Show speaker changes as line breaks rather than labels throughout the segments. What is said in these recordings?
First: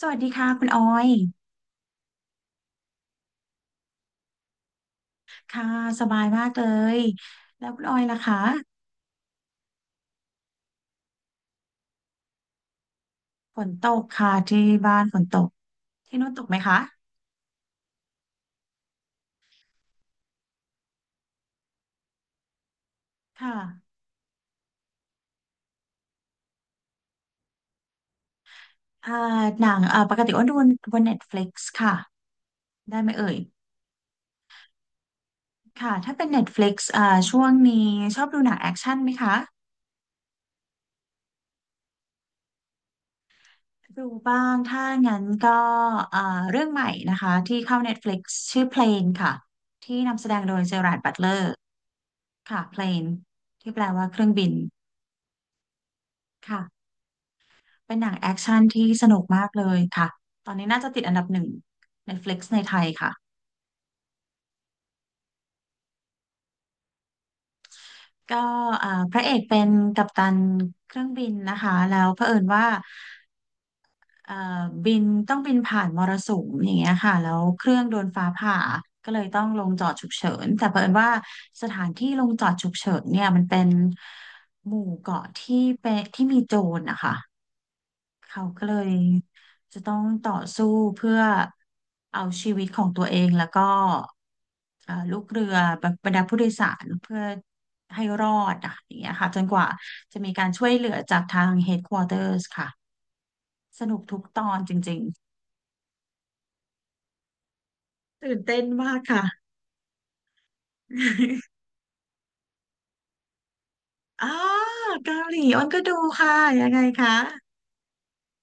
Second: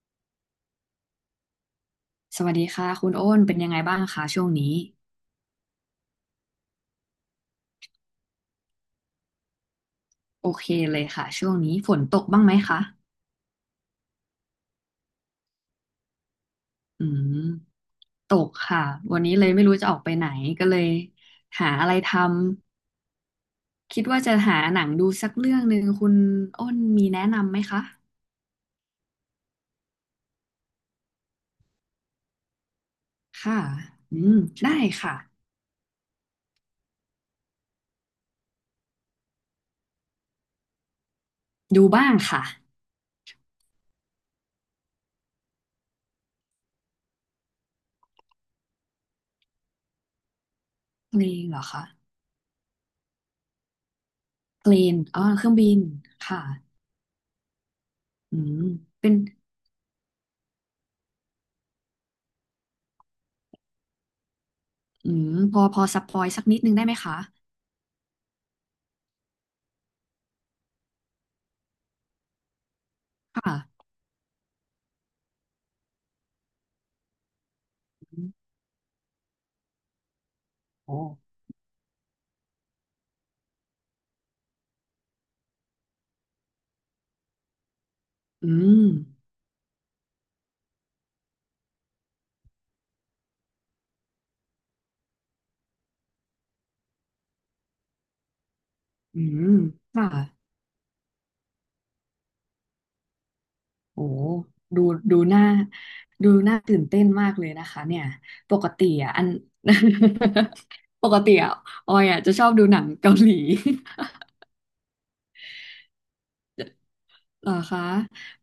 สวัสดีค่ะคุณออย
สวัสดีค่ะคุณโอ้นเป็นยังไงบ้างคะช่วงนี้
ค่ะสบายมากเลย แล้วคุณออยล่ะคะ
โอเคเลยค่ะช่วงนี้ฝนตกบ้างไหมคะ
ฝนตกค่ะที่บ้านฝนตก ที่นู้นตกไหมคะ
อืมตกค่ะวันนี้เลยไม่รู้จะออกไปไหนก็เลยหาอะไรทำ
ค่ะ
คิดว่าจะหาหนังดูสักเรื่องหนึ่งคุณโอ้นมีแนะนำไหมคะ
อ่าหนังปกติอ้วนดูบน Netflix ค่ะ ได้ไหมเอ่ย
ค่ะอืมได้ค่ะ
ค่ะถ้าเป็น Netflix ช่วงนี้ชอบดูหนังแอคชั่นไหมคะ
ดูบ้างค่ะ
ดูบ้าง ถ้างั้นก็อ่าเรื่องใหม่นะคะที่เข้า Netflix ชื่อ Plane ค่ะ ที่นำแสดงโดยเจอราร์ดบั
เพ
ต
ล
เลอ
ง
ร์
เหรอคะ
ค่ะ Plane ที่แปลว่าเครื่องบิน
เพลนอ๋อเครื่องบินค่ะ
ค่ะ เป็นหนังแอ
อื
คชั่น
ม
ที่ส
เป็น
นุกมากเลยค่ะตอนนี้น่าจะติดอันดับหนึ่ง Netflix ในไทยค่ะ
อืมพอพอสปอยสักนิดนึงได้ไหมคะ
ก็พระเอกเป็นกัปตันเครื่องบินนะคะแล้วเผอิญว่า
ค่ะ
เอ่อบินต้องบินผ่านมรสุมอย่างเงี้ยค่ะแล้วเครื่องโดนฟ้าผ่าก็เลยต้องลงจอดฉุกเฉินแต่เผอิญ
โอ้
ว่าสถานที่ลงจอดฉุกเฉินเนี่ยมันเป็นหมู่เกาะที่เป็นที่มีโจรนะคะ เขา
อื
ก็เล
ม
ยจะต้องต่อสู้เพื่อเอาชีวิตของตัวเองแล้วก็ลูกเรือบรรดาผู้โดยสารเพื่อให้รอดอ่ะอย่างเงี้ย
อื
ค่ะจนก
ม
ว่า
ค่ะ
จะมีการช่วยเหลือจากทาง headquarters ค่ะสนุก
โอ้
ทุกตอนจ
ดู
ริง
ดูหน้าดูหน้าตื่นเต้นมากเลยนะคะเนี่ย
ๆตื่น
ป
เต้น
กติ
มาก
อ่ะอั
ค่ะ
น ปกติอ่ะ ออยอ่ะจะชอบดูหนังเกาหลี
อ๋อเกาหลีอ้นก็ดูค่ะยังไงคะ
เหรอคะ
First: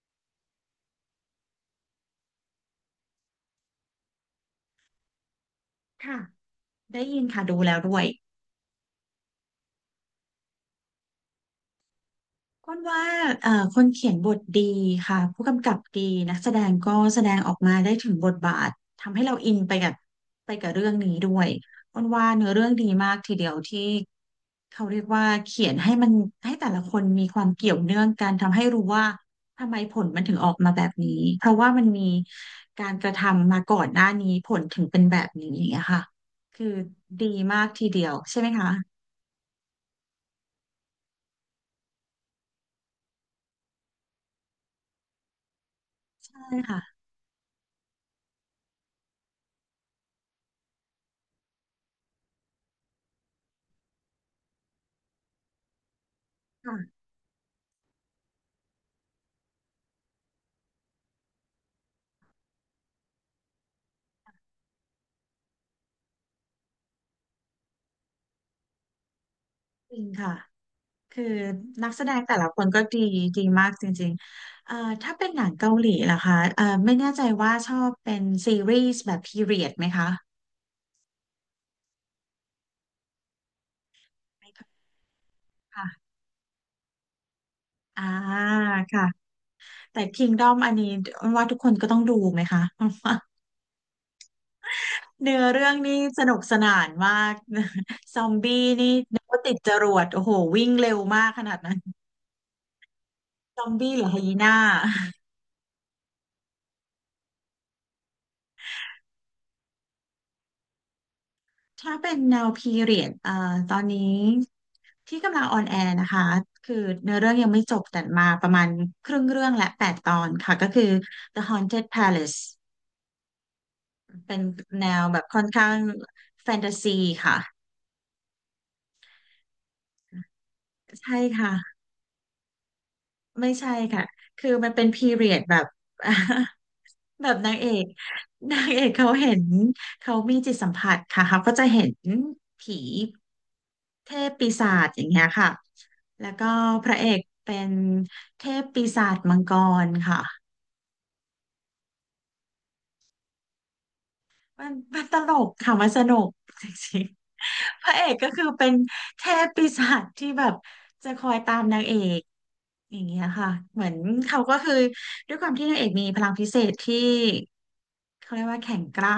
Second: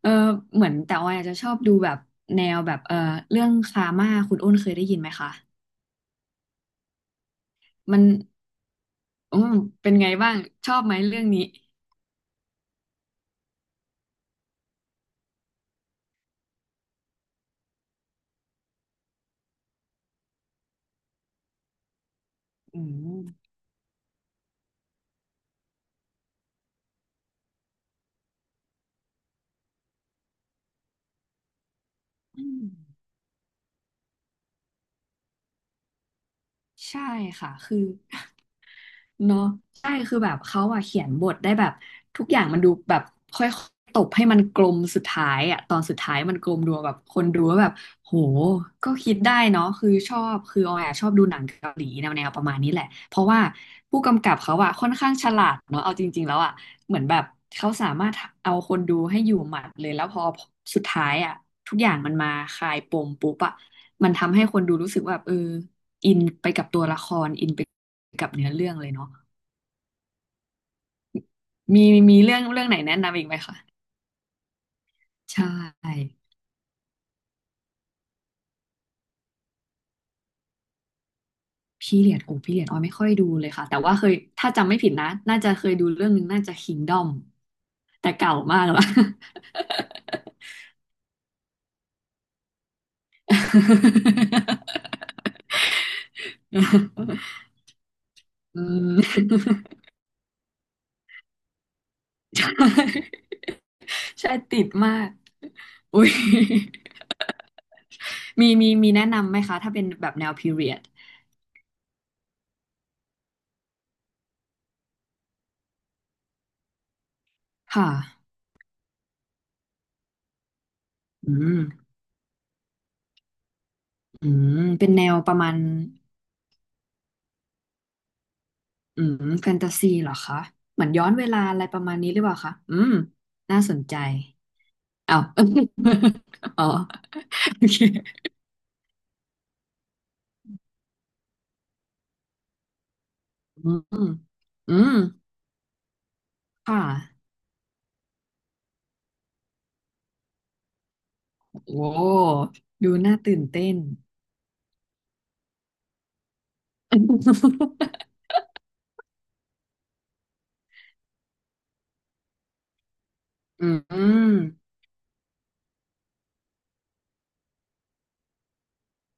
เออเหมือนแต่ออยอาจจะชอบดูแบบแนวแบบเรื่องคาม่าคุณอ้นเคยได้ยินไหมคะ
ค่ะได้ยินค่ะดูแล้วด้
มั
ว
น
ย
อืมเป็นไงบ้างชอบไหมเรื่องนี้
ก้นว่าคนเขียนบทดีค่ะผู้กำกับดีนักแสดงก็แสดงออกมาได้ถึงบทบาททำให้เราอินไปกับเรื่องนี้ด้วยก้นว่าเนื้อเรื่อง
อื
ดีมากทีเดี
ม
ยวที่เขาเรียกว่าเขียนให้มันให้แต่ละคนมีความเกี่ยวเนื่องกันทำให้รู้ว่าทำไมผลมันถึงออกมาแบบนี้เพราะว่ามันมี
อืม
การกระทำมาก่อนหน้านี้ผลถึงเป็นแบบนี้อย่างเงี้ยค่ะคือ
ใช่
ดี
ค่ะ
มาก
คือ
ทีเดียวใช่ไหมคะ
เนาะใช่คือแบบเขาอะเขียนบทได้แบบทุกอย่างมันดูแบบค่อยๆตบให้มันกลมสุดท้ายอะตอนสุดท้ายมัน
ใช่
กลมดู
ค่ะ
แบบคนดูว่าแบบโหก็คิดได้เนาะคือชอบคือออยอะชอบดูหนังเกาหลีแนวประมาณนี้แหละเพราะว่าผู้กำกับเขาอะค่อนข้างฉลาดเนาะเอาจริงๆแล้วอะเหมื
ค่ะ
อนแบบเขาสามารถเอาคนดูให้อยู่หมัดเลยแล้วพอสุดท้ายอะทุกอย่างมันมาคลายปมปุ๊บอะมันทำให้คนดูรู้สึกว่าแบบเออ อินไปกับตัวละครอินไปกับเนื้อเรื่องเลยเนาะ
จริงค่ะ คือ
มี
นักแสด
มี
งแต่
เรื่อง
ละคน
ไหน
ก็
แนะ
ดี
นำอีกไหม
ดี
คะ
มากจริงๆถ้าเป็น
ใช
หนังเกาหลี
่
ล่ะคะไม่แน่ใจว่าชอบเป็นซีรีส์แบบพีเรียดไหมคะ
พี่เลียดโอ้พี่เลียดออยไม่ค่อยดูเลยค่ะแต่ว่าเคย
ไม่
ถ้า
ค่อ
จำ
ย
ไม่ผิดนะน่าจะเคยดูเรื่อ
ค่ะ
งหนึงน่าจะ Kingdom
อ่า
แต่เก่ามากแล้ว
ค่ะ แต่ Kingdom อันนี้ว่าทุกคนก็ต้องดูไหมคะ เนื้อเรื่องนี่สนุกสนานมาก ซอมบี้
อื
นี่
ม
นึกว่าติดจ รวดโอ้โหวิ่งเร็วมากขนาดนั้น
ใช่
ซอมบี้หรือไฮยีน่า
ติดมากอุ้ยมีแนะนำไหมคะถ้าเป็นแบบแนวพีเรียด
ถ้าเป็นแนวพีเรียดตอนนี้ที่กำลังออนแอร์นะคะคือเนื้อเรื่องยังไม่จบ
ค่ะ
แต่มาประมาณครึ่งเรื่องและแปดตอนค่ะก็คือ
อื
The
ม
Haunted Palace
อื
เป็น
ม
แน
เป็นแน
ว
ว
แบบ
ประ
ค่อน
มาณ
ข้างแฟนตาซีค่ะ
อืมแฟนตาซีเหรอคะเหมือนย้อน
ใช่
เวลา
ค่ะ
อะไรประมาณนี้หรือเปล่าคะอืม
ไม่
น่า
ใช่
สนใจ
ค่ะคือมันเป็นพี
เอ
เรีย
า
ดแบบ
อ๋อ
แบบนาง
โอ
เอ
เค
ก นางเอกเขาเห็นเขามีจิตสัมผัสค่ะเขาก็จะเห็นผี
อื
เท
ม
พปีศา
อื
จ
ม
อย่างเงี้ยค่ะแล้วก็
ค่ะ
พระเอกเป็นเทพปีศาจมังกรค่ะ
โอ้ดูน่าตื่นเต้น
มันมันตลกค่ะมันสนุกจริงๆพระเอ กก็คือเป็นเทพปีศาจที่แบบจะคอยตามนางเอกอย่างเงี้ยค่ะ
อื
เหมือนเขา
ม
ก็คือด้วยความที่นางเอกมีพลังพิเศษที่ เขาเรียกว่าแข่งกล้า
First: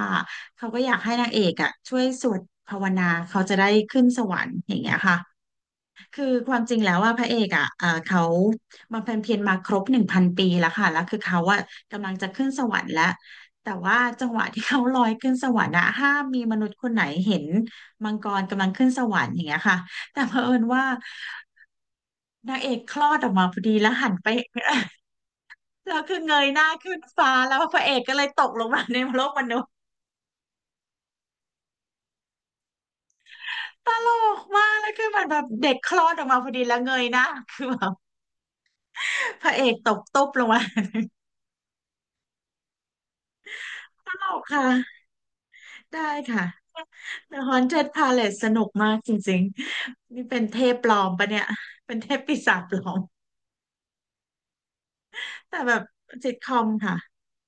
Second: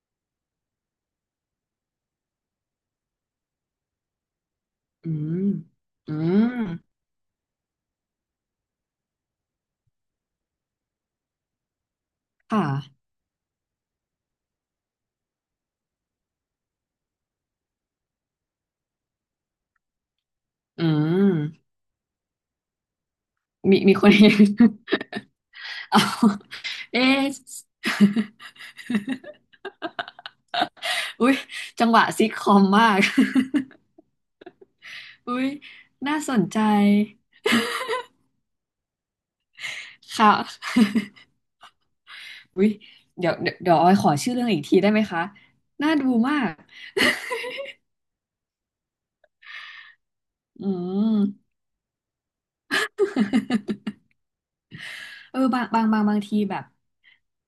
เขาก็อยากให้นางเอกอ่ะช่วยสวดภาวนาเขาจะได้ขึ้นสวรรค์อย่างเงี้ย
อื
ค่ะ
มอื
คือค
ม
วามจริงแล้วว่าพระเอกอ่ะเขาบำเพ็ญเพียรมาครบหนึ่งพันปีแล้วค่ะแล้วคือเขาอ่ะกำลังจะขึ้นส
ค่ะ
วรรค์แล้วแต่ว่าจังหวะที่เขาลอยขึ้นสวรรค์อะห้ามมีมนุษย์คนไหนเห็นมังกรกำลังขึ้นสวรรค์อย่างเงี้ยค่ะแต่เผอิญ
อื
ว่า
ม
นางเอกคลอดออกมาพอดีแล้ว
ค
หั
น
น ไป
เห็น
แล้
เอา
วคือเงยหน้าขึ้
เอ๊
นฟ้า
ะ
แล้วพระเอกก็เลยตกลงมาในโลกมนุ
อุ้ยจังหวะซิทคอมมาก
ตลกมากแล้วคือเหมัน
อุ้
แบบ
ย
เด็กคลอด
น่า
ออก
ส
มา
น
พอ
ใจ
ดีแล้วเงยหน้า คือแบบพระเอกตกตุ๊บ
ค่ะ
ลงมา
อุ้ยเดี๋ยวออยข
ต
อ
ล
ชื่อ
ก
เรื่องอีกทีได้ไหม
ค่ะ
คะ น่า
ได้
ดูมา
ค่ะ
ก
The Haunted Palace สนุกมากจริงๆนี่เป็นเท
อื
พปลอม
ม
ปะเนี่ย เป็นเทพปีศาจปลอม
เออ
แต่แบบ
บาง
ซิท
ที
คอ
แบบ
มค่ะ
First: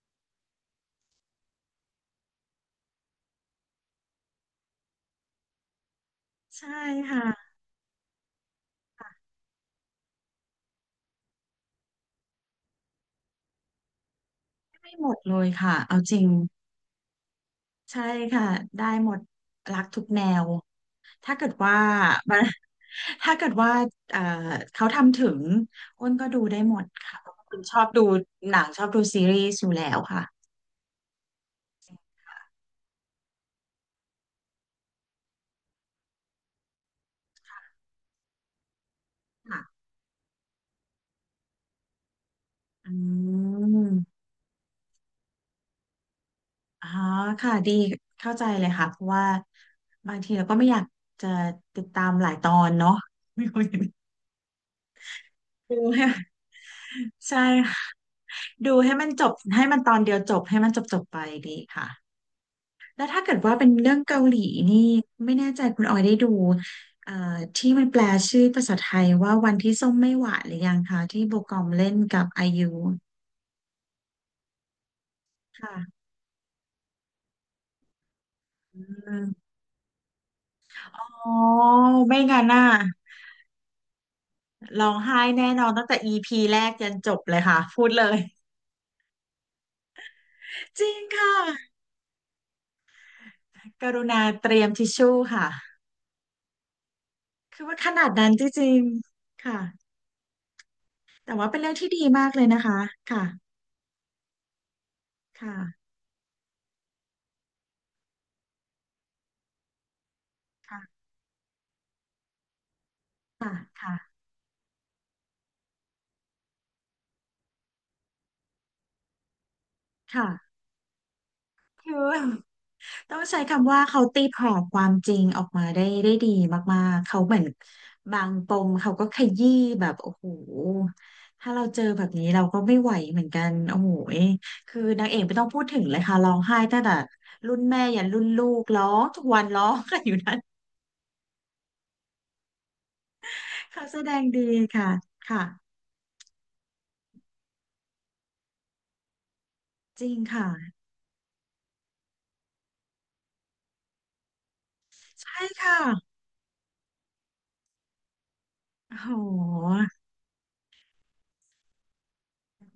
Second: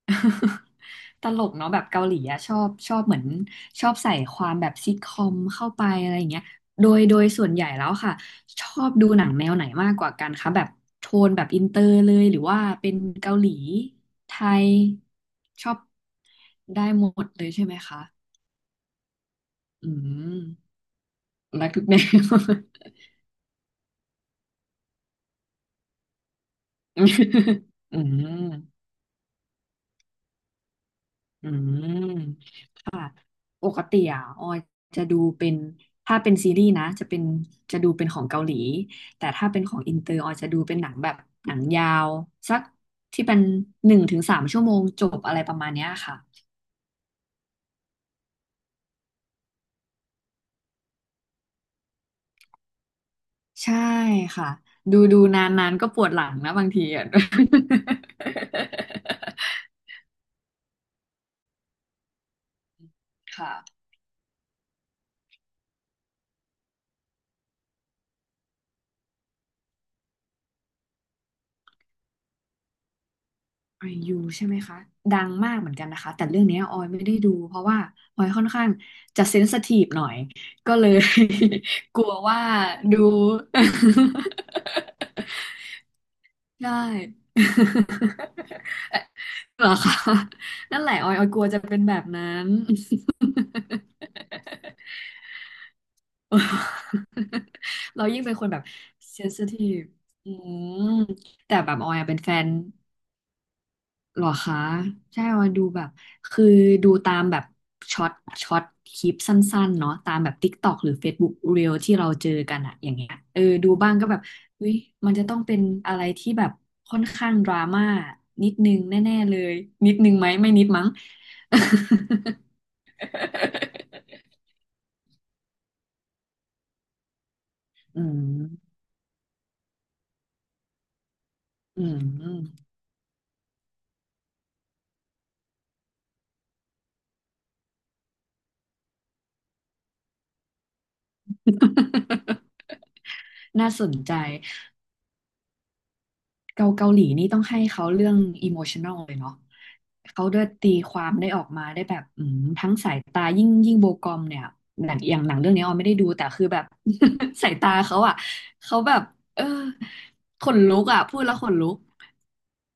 ตลกเนาะแบบเกาหลีอะชอบเหมือน ชอบใส่ความแบบซิทคอมเข้าไป อะไรอย่างเงี้ย
ใช่
โดยส่วน
ค่ะ
ใหญ่แล้วค่ะ ชอบดูหนังแนวไหนมากกว่ากันคะ แบบ โทนแบบอินเตอร์เลย หรือว่าเป็นเกาหลีไทย
ไม่หมดเลย
ชอ
ค่ะ
บ
เอาจริง
ได้หมดเลยใช่ไหม
ใช่
คะ
ค่ะได้หมดรัก
อื
ทุกแน
ม
ว ถ้าเกิด
รัก
ว่า
ทุกแนว
มันถ้าเกิดว่าเอ่อเขาทำถึงอ้นก็ดูได้หมด
อ
ค่ะเพราะว่าคุณ
ื
ชอบดูหนั
ม
งชอบดูซีรีส์อยู่แล้วค่ะ
อืมค่ะปกติอ่ะออยจะดูเป็นถ้าเป็นซีรีส์นะจะเป็นจะดูเป็นของเกาหลีแต่ถ้าเป็นของ
ค่ะ
อินเตอร์ออยจะดูเป็นหนังแบบหนังยาวสัก
อื
ที่เป็นหนึ่ง
ม
ถึงสามชั่วโมงจบอะไรประมาณเนี้ยค่ะ
อ๋อค่ะดีเข้าใจเลยค่ะเพราะว่าบางทีเราก็ไม่อยากจะติดตามหลายตอนเนาะ ไม่ค่อย
ใช่ค่ะ ดูนาน
ดู
ๆก็ป
ให้
วดห ลังนะบางทีอ่ะ
ใช่ค่ะดูให้มันจบให้มันตอนเดียวจบให้มันจบจบไปดีค่ะ แล้วถ้าเกิ ด
ค่ะ
ว่าเป็นเรื่องเกาหลีนี่ไม่แน่ใจคุณออยได้ดูเอ่อที่มันแปลชื่อภาษาไทยว่าวันที่ส้มไม่หวานหรือยังคะที่โบกอมเล่นกับไอยู
ไอยูใช่ไหมคะดังมากเหมือนกันนะ
ค่ะ
คะแต่เรื่องเนี้ยออยไม่ได้ดูเพราะว่าออยค่อนข้าง
อื
จะเซน
ม
ซิทีฟหน่อยก็เลย
อ๋อ
กลัว
ไม่
ว่า
งั้นน่ะ
ดู
ร้องไห้แน่นอนตั้งแต่ EP แรก
ใช่
ยันจบเลยค่ะพูดเลย
เหรอคะนั่
จ
นแห
ริ
ละ
ง
ออย
ค่ะ
กลัวจะเป็นแบบนั้น
กรุณาเตรียมทิชชู่ค่ะ คือว่าข
เรา
นาด
ยิ่ง
นั้น
เป็น
จ
คนแบบ
ริง
เซนซิ
ๆค่ะ
ทีฟอืม
แต่ว่า
แต่
เป็น
แบ
เรื่อง
บอ
ที่
อย
ดี
อะเป็น
มา
แฟ
กเลย
น
นะคะค่ะ
เหรอคะใช่ว่าดูแบ
ค่ะ
บคือดูตามแบบช็อตช็อตคลิปสั้นๆเนาะตามแบบ TikTok หรือ
ค่ะ
Facebook Reel ที่เราเจอกันอะอย่างเงี้ยเออ
ค่ะ
ดูบ้างก็
ค่ะ
แบบเฮ้ยมันจะต้องเป็นอะไรที่แบบค่อนข้างดราม่านิดนึงแน่ๆเลยนิดนึงไหมไม่
ค่ะ
นิดมั้ง
คือ ต้องใช้คำว่าเขาตีแผ่ความจริงออกมาได้ดีมากๆ เขาเหมือน
อื
บาง
ม
ปมเขาก็ขยี้แบบโอ้โหถ้าเราเจ
อื
อแบบนี้เราก็
ม
ไม่ไหวเหมือนกัน โอ้โหยคือนางเอกไม่ต้องพูดถึงเลยค่ะร้องไห้ตั้งแต่รุ่นแม่ยันรุ่นลูกร้องทุกวันร้องกันอยู่นั้น
น่าส
เขา
น
แสด
ใจ
งดีค่ะ ค่ะ
เกาหลีนี่ต้องให้เขาเรื่องอิโมชัน a ลเลยเนาะ
จริง
เขาได้
ค่ะ
ตีความออกมาได้แบบอืมทั้งสายตายิ่งโบกอมเนี่ยหนังอย่างหนั
ใช่
งเรื่องนี้ออ
ค่ะ
มไม่ได้ดูแต่คือแบบ สายตาเขาอ่ะเขาแบ
โอ้
บ
โ
เออ
ห
ขนลุกอ่ะพูดแล้วขนลุก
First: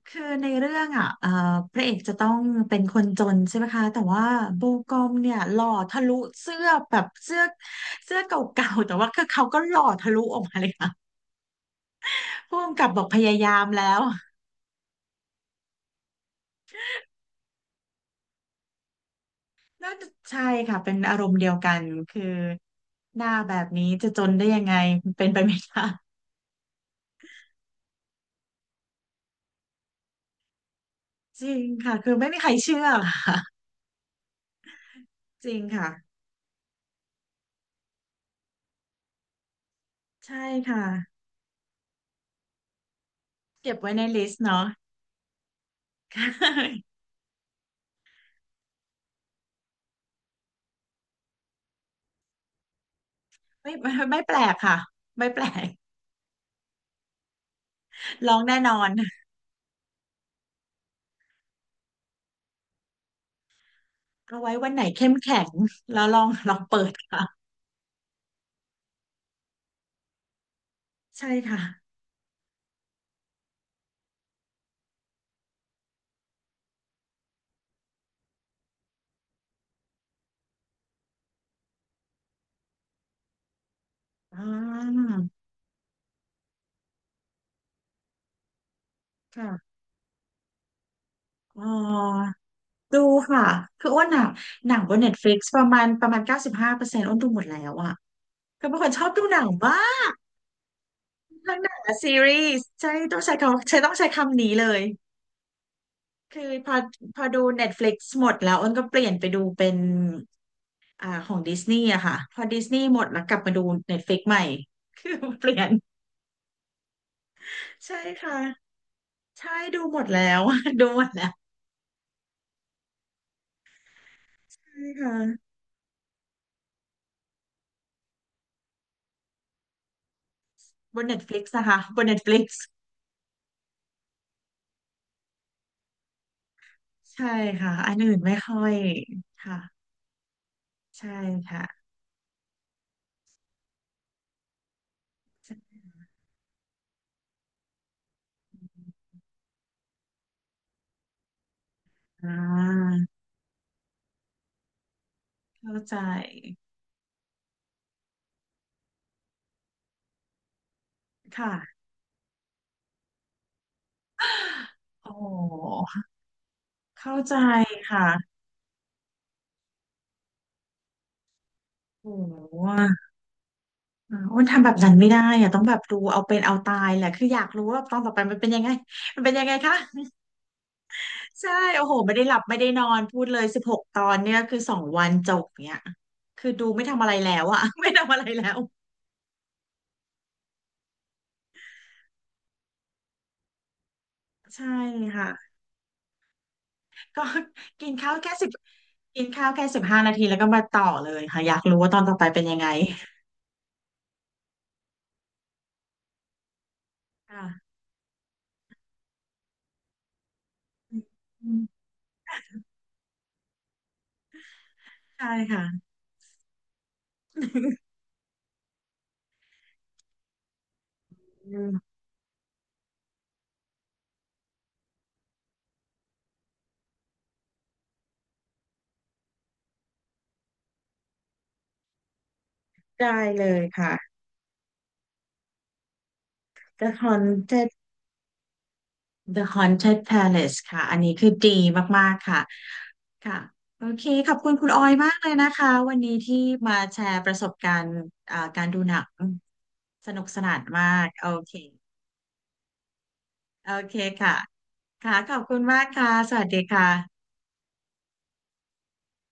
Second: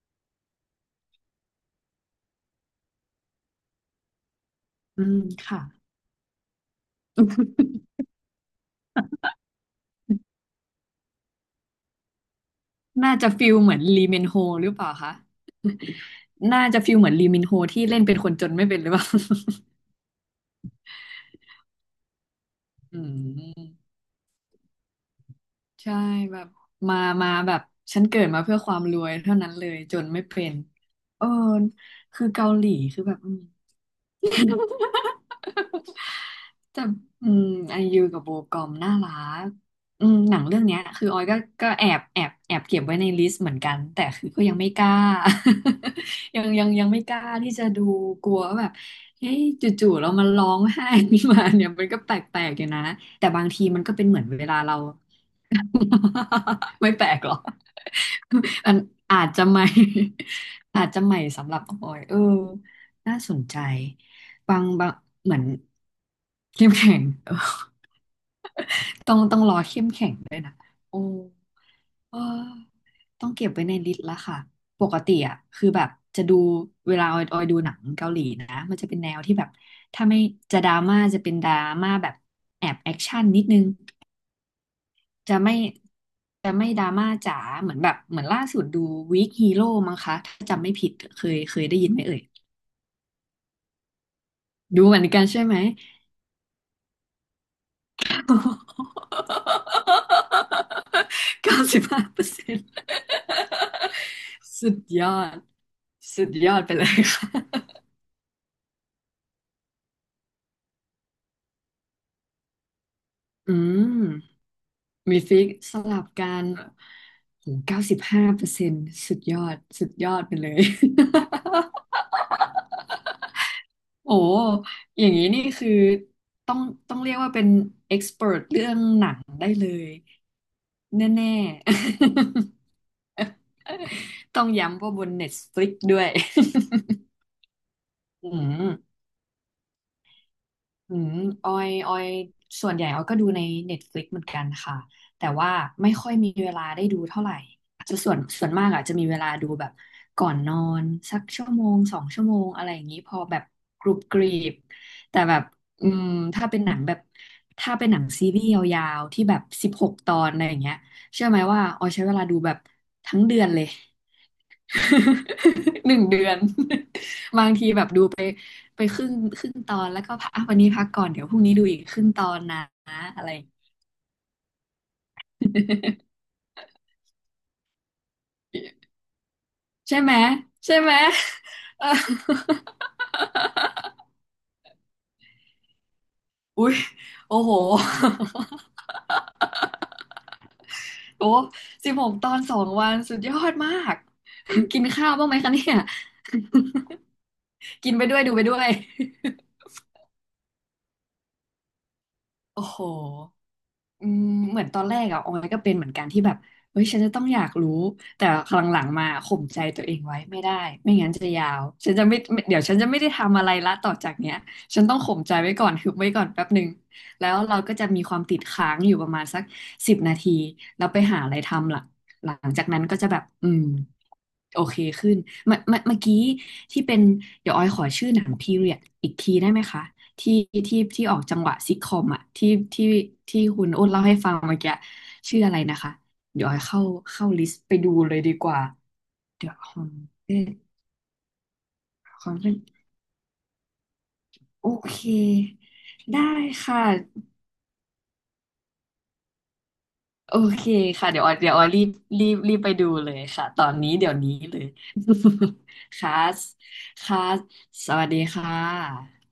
คือในเรื่องอ่ะพระเอกจะต้องเป็นคนจนใช่ไหมคะแต่ว่าโบกอ
อื
ม
ม
เนี่ยห
ค่ะ
ล่อทะลุเสื้อแบบเสื้อ เสื้อเก่าๆแต่ว่าคือเขาก็หล่อทะลุออกมาเลยค่ะผู้กำกับบอก
น่า
พ
จะ
ยา
ฟิ
ยา
ล
ม
เหมือน
แล้ว
ลีเมนโฮหรือเปล่าคะน่าจะฟิลเหมือนลีมินโฮที่เล่นเป็นคนจนไม่เป็นหรือเปล่า
น่าจะใช่ค่ะเป็นอารมณ์เดียวกันคือ
อื
หน้าแบบ
ม
นี้จะจนได้ยังไงเป็นไปไม่ได้
ใช่แบบมาแบบฉันเกิดมาเพื่อความรวยเท่านั้นเลยจนไม่เป็นเออ
จริงค่ะ คือ
คือ
ไม่มีใค
เกา
ร
หลี
เชื่อ
คือแบบอื
ค่ะ
ม
จริงค่ะ
แต่อืมไอยูกับโบกอมน่ารักอืมห
ใช่
นังเรื่องเนี้
ค่ะ
ยคือออยก็ก็แอบเก็บไว้ในลิสต์เหมือนกั
เก็บ
น
ไว้ใน
แต่
ลิ
คือ
ส
ก็
ต์
ยัง
เนาะ
ไม่กล้า ยังไม่กล้าที่จะดูกลัวว่าแบบเฮ้ยจู่ๆเรามาร้องไห้ขึ้นมาเนี่ยมันก็แปลกๆอยู่นะแต่บางที
ไม่
มัน
ไม่
ก็เป็นเห
ไม่
มือน
แปล
เว
ก
ลา
ค่ะ
เรา
ไม่แปลก
ไม่แปลกหรอก
ร้องแน่น
อั
อ
น
น
อาจจะใหม่ อาจจะใหม่สำหรับออยเออน่าสนใจ
เอาไว้
บาง
วันไหน
บาง
เข้ม
เหมือ
แข็
น
งแล้วลอง ลอง
เข้ม
เปิด
แข็ง เออ
ค่ะ
ต้องรอเข้มแข็งโอ้
ใช่ค่ะ
เออต้องเก็บไว้ในลิสต์ละค่ะปกติอ่ะคือแบบจะดูเวลาออยดูหนังเกาหลีนะมันจะเป็นแนวที่แบบถ้าไม่จะดราม่าจะเป็นดราม่าแบบแอบแอคชั่นนิดนึง
อ่า
จะไม่จะไม่ดราม่าจ๋าเหมือนแบบเหมือนล่าสุดดูวีคฮีโร่
ค่ะ
มั้งคะถ้าจำไม่ผิดเคยเค
อ๋
ยได้ยินไหมเอ่ย
อดูค่ะคืออ้วนอะหนัง
ดู
บ
เห
น
มือน
เน็ต
กั
ฟ
น
ลิก
ใช่
ซ์
ไหม
ประมาณ95%อ้วนดูหมดแล้วอะก็เป็นคนชอบดูหนังมาก ทั้
เก้า
งหนั
สิ
ง
บ
และ
ห้า
ซี
เปอร์
รี
เซ็น
ส์
ต์
ใช่ต้องใช้คำใช้ต้องใช้คำนี้เล
สุด
ย
ยอดสุด
คื
ย
อ
อด
พ
ไป
อ
เลย
พอ
ค่
ดู
ะ
Netflix หมดแล้วอ้นก็เปลี่ยนไปดูเป็นอ่าของดิสนีย์อะค่ะพอดิสนีย์หมดแล้วกลับมา
อื
ดู
ม
Netflix ใหม่ คือ
มีฟิ
เป
ก
ลี่ยน
สลับกันโหเก้าสิ
ใช่
บห้าเปอร์เซ็
ค่ะ
นต์สุดยอ
ใช่
ด
ดู
สุด
หมด
ยอด
แล้
ไป
ว
เลย
ดูหมดแล้ว
โอ้
ใช่
อย่าง
ค่ะ
นี้นี่คือต้องต้องเรียกว่าเป็นเอ็กซ์เ เรื่องหนังได้เลย
บน n e t f ฟ
แน่
ลิกซ์นะคะบน NETF ฟลิกซ์
ๆ ต้องย้ำว่าบน Netflix ด้วย
ใช่ค่ะอันอื่น
อื
ไม่ค่อ
ม
ยค่ะ
อื
ใช่
มออ
ค่ะ
ยออยส่วนใหญ่ออยก็ดูใน Netflix เหมือนกันค่ะ แต่ว่าไม่ค่อยมีเวลาได้ดูเท่าไหร่จะส่วนมากอาจจะมีเวลาดูแบบก่อนนอนสักชั่วโมงสองชั่
อ่
วโมงอะไรอย่างนี้พอ
า
แบบกรุบกรีบแต่แบบ
เข้า
อื
ใจ
มถ้าเป็นหนังแบบถ้าเป็นหนังซีรีส์ยาวๆที่แบบสิบหกตอนอะไรอย่างเงี้ยเชื่อไหมว่า
ค่ะ
ออยใช้เวลาดูแบบทั้งเดือนเลย
โอ้
1 เดือน
เข้าใจ
บางทีแบบดู
ค่ะ
ไปไปครึ่งตอนแล้วก็พักอ่ะวันนี้พักก่อนเดี๋ยวพรุ่งนี้ดูอีกครึ่ง
โอ้
ตอนนะ
ห
อะไร
อ่าอ้วนทำแบบนั้นไม่ได้อะต้องแบบดู เอาเป็นเอาตายแหละคืออยากรู้ว่าตอนต่อไปมันเป็นยังไงมันเป็นยังไงคะ
ใช่ไหมใช่ไหม
ใช่
เอ
โอ้
อ
โหไม่ได้หลับไม่ได้นอนพูดเลย16 ตอนเนี่ยคือสองวันจบเนี่ยคือ ดู
อุ๊ย
ไม่ทำอะไรแล้
โอ้
ว
โห
อะ ไม่ทำอะไรแล้ว
โอ้16 ตอน2 วันสุดยอดมาก
ใช่
กินข้าว
ค่ะ
บ้างไหมคะเนี่ย
ก็ กิ
กิ
น
นไป
ข้าว
ด้วย
แค่
ดูไป
สิบ
ด้วย
กินข้า วแค่15 นาทีแล้วก็มาต่อเลยค่ะอยากรู้ว่าตอนต่อไปเป็นยัง
โอ้
ไง
โห อืมเหมือนตอนแรกอะออยก็เป็นเหมือนกันที่แบบเฮ้ยฉันจะต้องอยาก
ค่ะ
รู้แต่ครั้งหลังมาข่มใจตัวเองไว้ไม่ได้ไม่งั้นจะยา
อื
ว
ม
ฉันจะไม่เดี๋ยวฉันจะไม่ได้ทำอะไรละต่อจากเนี้ยฉันต้องข่ม
ใช่
ใจไว้
ค่ะ
ก่อนฮึบไว้ก่อนแป๊บหนึ่งแล้วเราก็จะ มีความติดค้างอยู่ประมาณสัก10 นาทีแล้วไปหาอะไร
อื
ทำหลั
ม
งหลังจากนั้นก็จะแบบอืมโอเคขึ้นเมื่อกี้ที่เป็นเดี๋ยวออยขอชื่อหนังพีเรียดอีกทีได้ไหมคะ ที่ที่ออกจังหวะซิทคอมอ่ะที่
ได้
ที่
เลย
คุณอ้น
ค่ะ
เล่าให้ฟังเมื่อกี้ชื่ออะไรนะคะเดี๋ยวเข้า
The
เข้าลิสต์
Haunted
ไปดูเลยดีกว่า
The
เดี๋ยวคอน
Haunted
เล่น
Palace
ต์
ค่ะอันนี้คือดีมาก
ค
ๆ
อน
ค่ะ
เล่นต์
ค่ะโอเคขอบคุณคุ
โอ
ณออย
เค
มากเลยนะคะวันนี้
ได้
ที่มา
ค่ะ
แชร์ประสบการณ์อ่าการดูหนังสนุก
โอ
สนาน
เค
มาก
ค่ะเดี๋ยว
โอ
ออยเดี๋
เค
ยวออยรีบไปดูเลยค่ะตอ
โอ
นนี้
เค
เดี๋ยวนี้
ค่ะ
เลย
ค่ะขอบคุณมาก ค่ะ
ค่ะ
สวัสดีค่ะ
ค่ะสวัสดีค่ะ